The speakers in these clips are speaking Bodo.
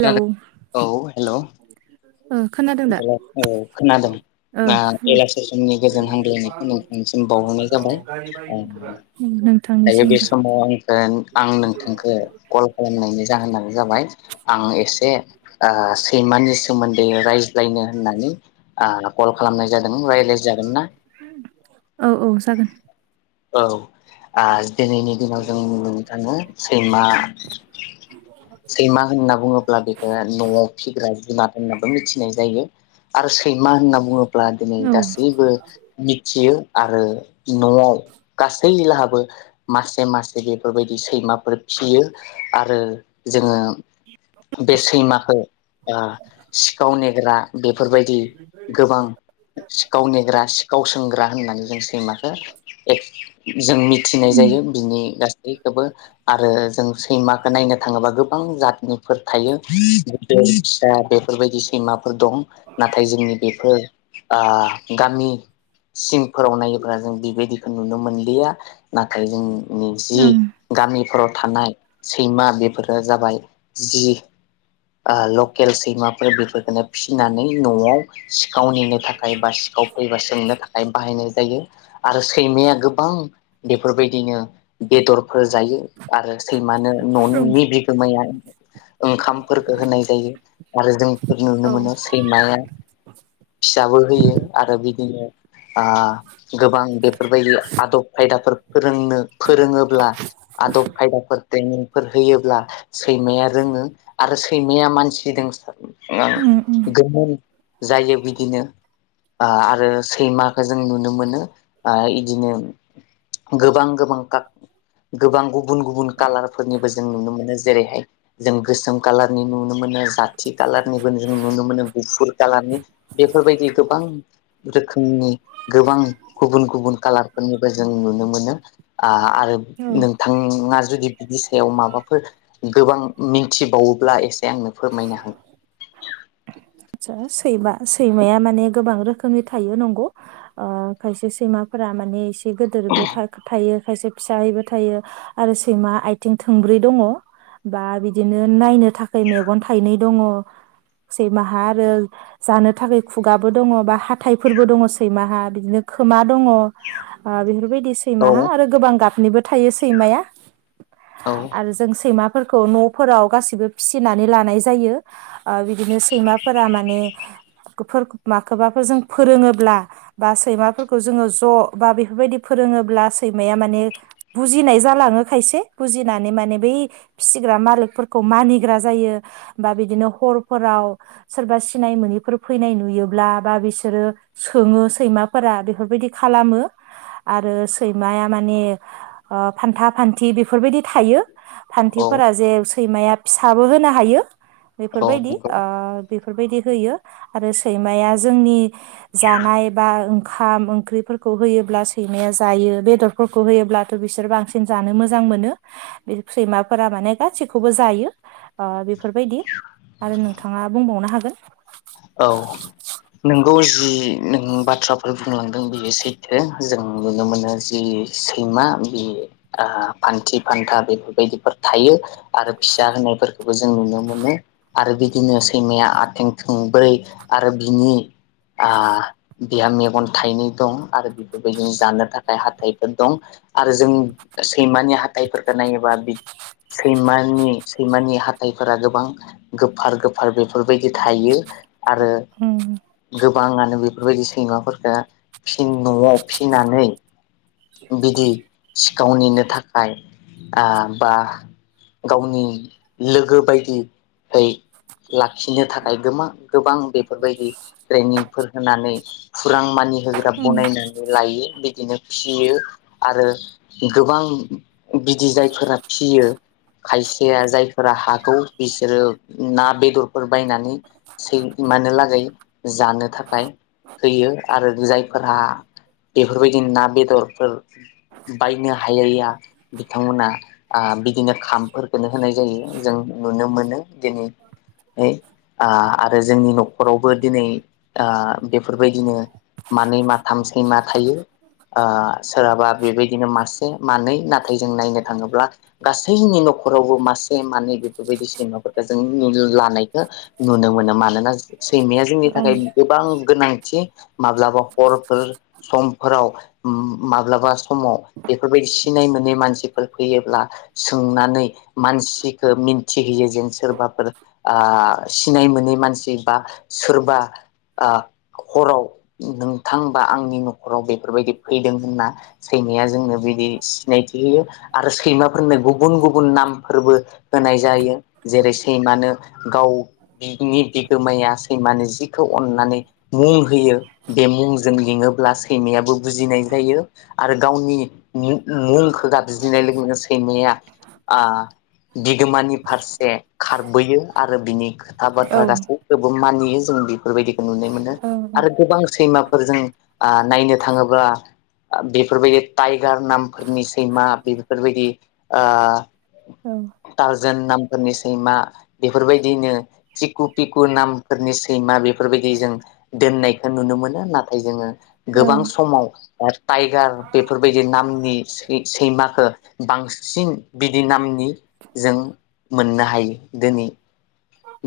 हेलौ औ हेल। ओ खोनादों दा हेलौ, ओ खोनादों। ओ दा हेलौ बेलासे समनि गोजोन हामग्लायनायखौ नोंथांनिसिम बावहरनाय जाबाय। ओ दायो बे नोंथांनिसिमबो समाव आंखौ आं नोंथांखौ कल खालामनायनि जाहोनानो जाबाय आं एसे ओ सैमानि सोमोन्दै रायज्लायनो होननानै ओ कल खालामनाय जादों। रायज्लायजागोन ना? औ औ जागोन। औ, ओ दिनैनि दिनाव जों [unintelligible] सैमा। सैमा होनना बुङोब्ला बेखौ न'आव फिग्रा जुनार होननाबो मिथिनाय जायो आरो सैमा होनना बुङो ब्ला दिनै औ गासैबो मिथियो आरो न'आव गासै लाहाबो मासे मासे बेफोरबायदि सैमाफोर फियो आरो जोङो बे सैमाखौ ओ सिखाव नेग्रा बेफोरबायदि गोबां सिखाव नेग्रा सिखाव सोंग्रा होननानै जों सैमाखौ जों मिथिनाय उम जायो बिनि गासैखौबो आरो जों सैमाखो नायनो थाङोबा गोबां जातनिफोर थायो, गिदिर फिसा बेफोरबायदि सैमाफोर दं। नाथाय जोंनि बेफोर गामि आ सिंफोराव नायोब्ला जों बेबायदि नुनो मोनलिया। नाथाय जों नि जि ओं गामिफोराव थानाय सैमा बेफोरो जाबाय जि आ लकेल सैमाफोर बेफोरखौनो फिसिनानै न'आव सिखाव नेनो थाखाय बा सिखाव फैबा सोंनो थाखाय बाहायनाय जायो आरो सैमाया गोबां बेफोरबायदिनो बेदरफोर जायो आरो सैमानो न'नि बिगोमाया ओंखामफोरखौ होनाय जायो आरो जों नुनो औ मोनो उम सैमाया फिसाबो होयो आरो बिदिनो आ गोबां बे बेफोरबायदि आदब खायदाफोर फोरोंनो फोरोङोब्ला आदब खायदाफोर ट्रेनिंफोर होयोब्ला सैमाया रोङो आरो सैमाया मानसि दों सार उम गोमोन जायो बिदिनो आ आरो सैमखौ जों नुनो मोनो आं इदिनो गोबां गोबां खा गोबां गुबुन गुबुन कालारफोरनिबो जों नुनो मोनो जेरैहाय जों गोसोम कालारनि नुनो मोनो जाथि खाालारनिबो जों नुनो मोनो गुफुर कालारनि बेफोरबायदि गोबां रोखोमनि गोबां गुबुन गुबुन कालारफोरनिबो जों नुनो मोनो आ आरो औ नोंथाङा जुदि बिनि सायाव माबाफोर गोबां मिथिबावोब्ला एसे आंनो फोरमायनो हागोन आदसा सैमा सैमाया माने गोबां रोखोमनि थायो नंगौ खायसे ओ सैमाफोरा माने एसे एसे गिदिरबो थाख थायो [unintelligible] फिसाहैबो थायो आरो सैमा आथिं थोंब्रै दङ बा बिदिनो नायनो थाखाय मेगन थाइनै दङ सैमाहा आरो जानो थाखाय खुगाबो दङ बा हााइफोरबो दङ सैमाहा बिदिनो खोमा दङ ओ बेफोर बेबायदि औ सैमाहा आरो गोबां गाब निबो थायो सैमाया औ आरो जों सैमा फोरखौ न'फोराव गासिबो फिसिनानै लानाय जायो ओ बिदिनो सैमाफोरा माने माखौबाफोर जों फोरोङोब्ला बा सैमाफोरखौ जोङो ज' बा बेफोरबायदि फोरोङोब्ला सैमाया माने बुजिनाय जालाङो खायसे बुजिनानै माने बै फिसिग्रा मालिकफोरखौ मानिग्रा जायो बा बिदिनो हरफोराव सोरबा सिनाय मोनिफोर फैनाय नुयोब्ला बा बिसोरो सोङो सैमाफोरा बेफोरबायदि खालामो आरो सैमाया माने ओ फान्था फान्थि बेफोरबायदि थायो औ फान्थिफोरा जे सैमाया फिसाबो होनो हायो औ बेफोरबायदि नंगौ ओ बेफोरबायदि होयो आरो सैमाया जोंनि जानाय बा ओंखाम ओंख्रिफोरखौ होयोब्ला सैमाया जायो बेदरफोरखौ होयो अब्लाथ' बिसोर बांसिन जानो मोजां मोनो बे सैमाफोरा माने गासिखौबो जायो ओ बेफोरबायदि आरो नोंथाङा बुंबावनो हागोन नोंगौ औ जि नों बाथ्राफोर बुंलांदों बेयो सैथो जों नुनो मोनो जि सैमा बे ओ फान्थि फान्था बेफोरबायदिफोर थायो आरो फिसा होनायफोरखौबो जों नुनो मोनो आरो बिदिनो सैमाया आथें थोंब्रै आरो बिनि आ बिहा मेगन थाइनै दं आरो बेफोरबायदिनो जानो थाखाय हाथाइफोर दं आरो जों सैमानि हाथाइफोरखौ नायोबा सैमानि सैमानि हाथाइफोरा गोबां गोफार गोफार बेफोरबायदि थायो [inaudible] आरो उम गोब गोबाङानो बेफोरबायदि सैमाफोरखो फिन न'आव फिनानै बिदि सिखावनिनो थाखाय आ बा गावनि लोगो बायदियै लाखिनो थाखाय गोबा गोबां बे बेफोरबायदि ट्रेनिंफोर होननानै फुरां मानि होग्रा उम बनायनानै लायो । बेदिनो । फियो आरो गोबां बिदि जायफोरा फियो खायसेया जायफोरा हागौ बिसोरो ना बेदरफोर बायनानैै सैमानो लागै जानो थाखाय होयो आरो जायफोरा बेफोरबायदि ना बेदर सथरफोर बायनो हायैया बिथांमोना आ बिदिनो खामफोरखौनो होनाय जायो जों नुनो मोनो दिनै आ आरो जोंनि न'खरावबो दिनै आ बेफोरबायदिनो मानै माथाम सैमा थायो । आ सोरहाबा बेबायदिनो मासे मानै नाथाय जों नायनो थाङोब्ला गासैनि न'खरावबो मासे मानै बेफोरबायदि सैमाफोरखौ जों लानायखौ नुनो मोनो मानोना सैमाया जोंनि औ थाखाय गोबां गोनांथि माब्लाबा हरफोर समफोराव माब्लाबा समाव बेफोरबायदि सिनाय मोनै मानसिफोर फैयोब्ला सोंनानै मानसिखो मिन्थिहोयो जेन सोरबाफोर सिनाय मोनै मानसि बा सोरबा हराव नोंथां बा आंनि न'खराव बेफोरबायदि फैदों होनना सैमाया जोंनो बिदि सिनायथि होयो आरो सैमाफोरनो गुबुन गुबुन नामफोरबो होनाय जायो जेरै सैमानो गाव बिनि बिगोमाया सैमानो जिखौ अन्नानै मुं होयो बे मुंजों लिङोब्ला सैमायाबो बुजिनाय जायो आरो गावनि मुंखौ गाबज्रिनाय लोगो सैमाया आ बिगोमानि फारसे खारबोयो आरो बिनि औ आबाद्रा गासैखौबो मानि जों बेफोरबायदि । नुनो मोनो आरो गोबां सैमा जों आ नायनो नो थाङोबा बेफोरबायदि टाइगार नामफोरनि सैमा बेफोरबायदि ओ औ । अजोन नामफोरनि सैमा बेफोरबायदिनो थिकु पिकु नामफोरनि सैमा बेफोरबायदि जों दोननायखौ नुनो मोनो नाथाय जोङो औ गोबां स आरो टाइगार बेफोरबायदि नामनि सै सैमाखो बांसिन बिदि नामनि जों मोननो हायो दिनै ।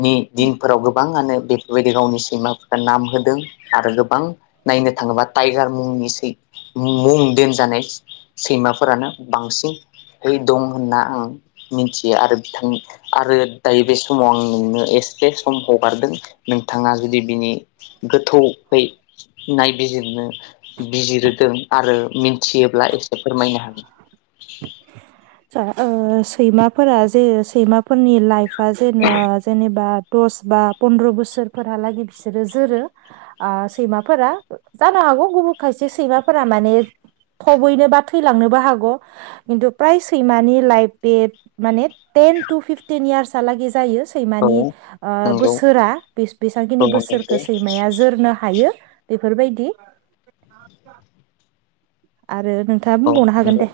नि दिनफोराव गोबाङानो बेफोरबायदि गावनि सैमाफोरखौ नाम होदों आरो गोबां नायनो थाङोबा टाइगार मुंनि मुं दोनजानाय सैमाफोरानो बांसिनै दं होनना आं मिथियो आरो बिथां आरो दायो बे समाव आं । मोननो एसेसे सम हगारदों नोंथाङा जुदि बिनि गोथौहै नायबिजिरनो बिजिरदों आरो मिथियोब्ला एसे फोरमायनो हागोन । ओ ओ सैमाफोरा जे सैमाफोरनि लाइफ बा जेन जेनेबा दस बा पन्द्र' बोसोर फोरहालागै बिसोरो जोरो आ सैमाफोरा जानो हागौ गुबुन खायसे सैमाफोरा माने थबैनो बा थैलांनोबो हागौ । खिन्थु फ्राय सैमानि लाइफ बे माने टेन टु फिफटिन इयार्सहालागै जायो । औ सैमानि ओ नंगौ बोसोरा बेसेबांखिनि औ बोसोरखौ नंगौ सैमाया जोरनो हायो । बेफोरबायदि । आरो औ नंगौ दे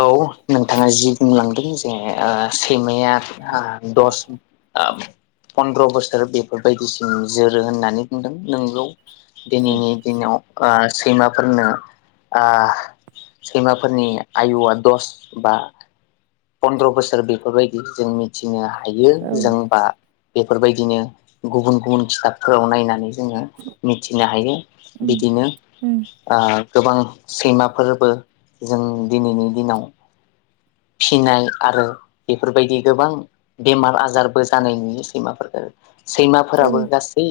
औ नों । थाङा जि बुंलांदों जे सैमाया दस ओ पन्द्र' बोसोर बेफोरबायदिसिम जोरो होननानै बुंदों नोंगौ । दिनैनि दिनाव । ओ सैमाफोरनो ओ सैमाफोरनि आयुआ दस बा फन्द्र' बोसोर बेफोरबायदि जों मिथिनो हा हायो औ जोंबा बेफोरबायदिनो गुबुन गुबुन खिथाबफोराव नायनानै जोङो मिथिनो हायो उम बिदिनो उम ओ गोबां सैमा फोरबो जों दिनैनि दिनाव फिनाय आरो बेफोरबायदि गोबां बेमार आजारबो जानाय नुयो सैमाफोरफोरखौ औ सैमाफोराबो गासै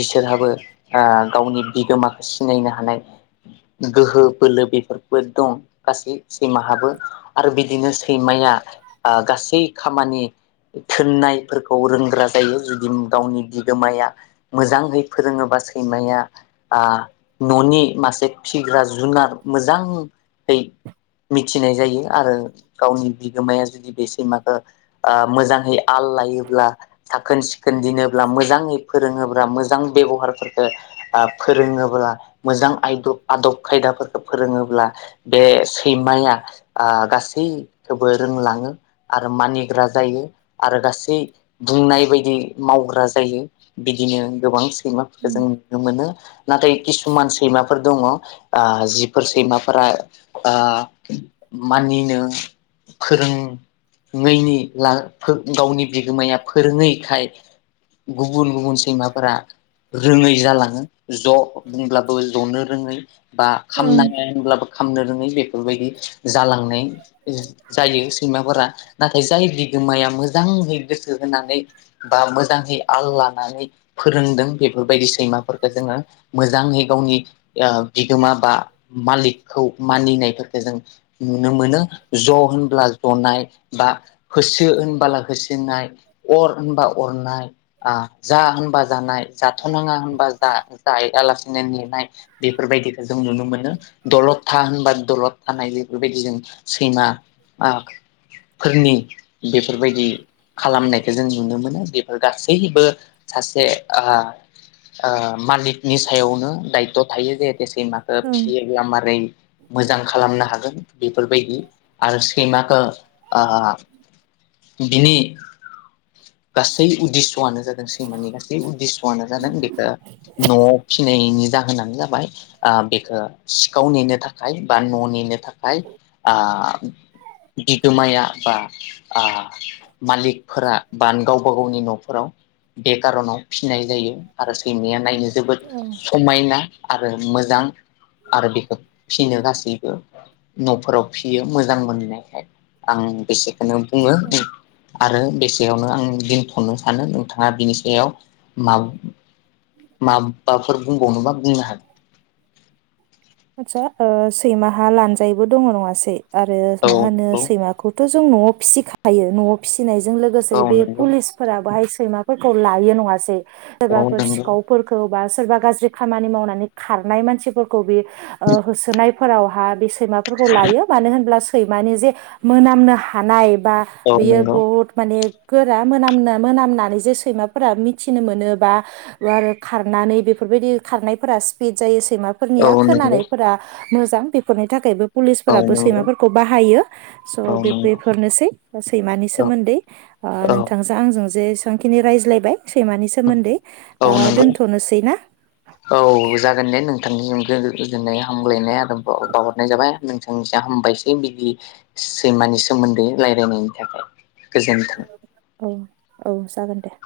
बिसोरहाबो ओ गावनि बिगोमाखौ सिनायनो हानाय गोहो बोलो बेफोरबो दं गासै सैमाहाबो आरो बिदि बिदिनो सैमाया ओ गासै खामानि थोननायफोरखौ रोंग्रा जायो जुदि गावनि बिगोमाया मोजांहै फोरोङोबा सैमाया ओ न'नि मासे फिग्रा जुनार मोजाङै मिथिनाय जायो आरो गावनि बिगोमाया जुदि बे सैमाखौ ओ मोजाङै आल लायोब्ला साखोन सिखोन दिनोब्ला मोजाङै फोरोङोब्ला मोजां बेब'हारफोरखौ फोरोङोब्ला मोजां आयदब आदब खायदाफोरखौ फोरोङोब्ला बे सैमाया गासै खौबो रोंलाङो आरो मानिग्रा जायो आरो गासै बुंनाय बायदि मावग्रा जायो। बिदिनो गोबां सैमाफोरखौ जों उम नुनो मोनो नाथाय किसुमान सैमा फोर दङ ओ जिफोर सैमाफोरा बा मानिनो फोरोङैनि गावनि बिगोमाया फोरोङैखाय गुबुन गुबुन सैमाफोरा रोङै जालाङो ज' होनब्लाबो ज'नो रोङै बा ओं खामनाङा होनब्लाबो खालामनो रोङै बेफोरबायदि जालांनाय जायो सैमाफोरा नाथाय जाय बिगोमाया मोजां गोसो होनानै बा मोजाङै आल लानानै फोरोंदों बेफोरबायदिसो सैमाफोरखौ जोङो मोजाङै गावनि ओ बिगोमा बा मालिकखौ मानिनायफोरखौ जों नुनो मोनो। ज' होनब्ला जनाय बा होसो होनबोला होसो नाय अर होनबा अरनाय। ओ जा होनबा जानाय जाथ'नाङा होनबा जा- जायालासिनो नेनाय बेफोरबायदिखौ जों नुनो मोनो। दलद था होनबा दलद थानाय बेफोरबायदि जों सैमा फोरनि बेफोरबायदि खालामनायखौ जों नुनो मोनो बेफोर गासैबो सासे ओ ओ मालिकनि सायावनो दायथ' थायो जे सैमाखो ओं फियोब्ला मारै मोजां खालामनो हागोन बेफोरबादि आरो सैमखो ओ बिनि गासै उददिस'आनो जादों सैमानि गासै उदिस'आनो जादों बेखौ न'आव फिनायनि जा होनानोजाबाय आ बेखौ सिखाव नेनो थाखाय बा न' नेनो थाखाय आ बिगोमाया बा आ मालिकफोरा बान गावबा गावनि न'फोराव बे खार'नाव फि फिनाय जायो आरो सैमाया नायनो जोबोद औ समायना आरो मोजां आरो बेखौ फिनो गासैबो न'फोराव फियो मोजां मोननायखाय आं बेसे खोनोबुंङो औ उम। आरो बेसे यावनो आं दिनथ'नो सानो नोंथाङा बिनि सायाव मा माबाफोर बुंबावनोबा बुंनो हागोन। आतसा ओ सैमाहा लानजायबो दङ नङासै? आरो मा होनो हागोन। सैमाखौ। थ जों न'आव फिसिखायो न'आव फिसि। फिनायजों लोगोसे औ बे नंगौ पुलिसफोरा बाहाय। सैमाफोरखौ लायो नंङासै। औ सोरबाफोर नंगौ सिखावफोरखौ बा। सोरबा गाज्रि खामानि मावनानै खार। नाय मानसिफोरखौ बि। ओ होसोनाय। फोराव हा बे सो। सैमाफोरखौ लायो मानो होनब्ला। सैमानो जे मोनामनो हानाय। बा औ बियो नंगौ बहुत माने। गोरा मोनामनो मोनामनानै जे सैमाफोरा मिथिनो मोनोबा आरो खारनानै बेफोरबायदि खारनायफोरा सिप। पिजाइस। औ नंगौ सैमाफोरनिया औ नंगौ खोनानायफोरा। मोजां बेफोरनि थाखायबो। औ पुलिसफोराबो नंगौ सैमाफोरखौ बाहायो स औ बे नंगौ बेफोरनोसै सैमानि औ सोमोन्दै ओ औ नोंथांजों आंजों। जेसेबांखिनि रायज्लायबाय। सैमानि सोमोन्दै दा औ नंगौ दोनथनोसै ना। औ जागोन दे नोंथांनिसिम गोजोननाय हामग्लायनाय आरो बाहरनाय जाबाय नोंथांनिसि हामबायसै बिदि सैमानि सोमोन्दै रायलायनायनि थाखाय। गोजोन्थों। औ औ जागोन दे।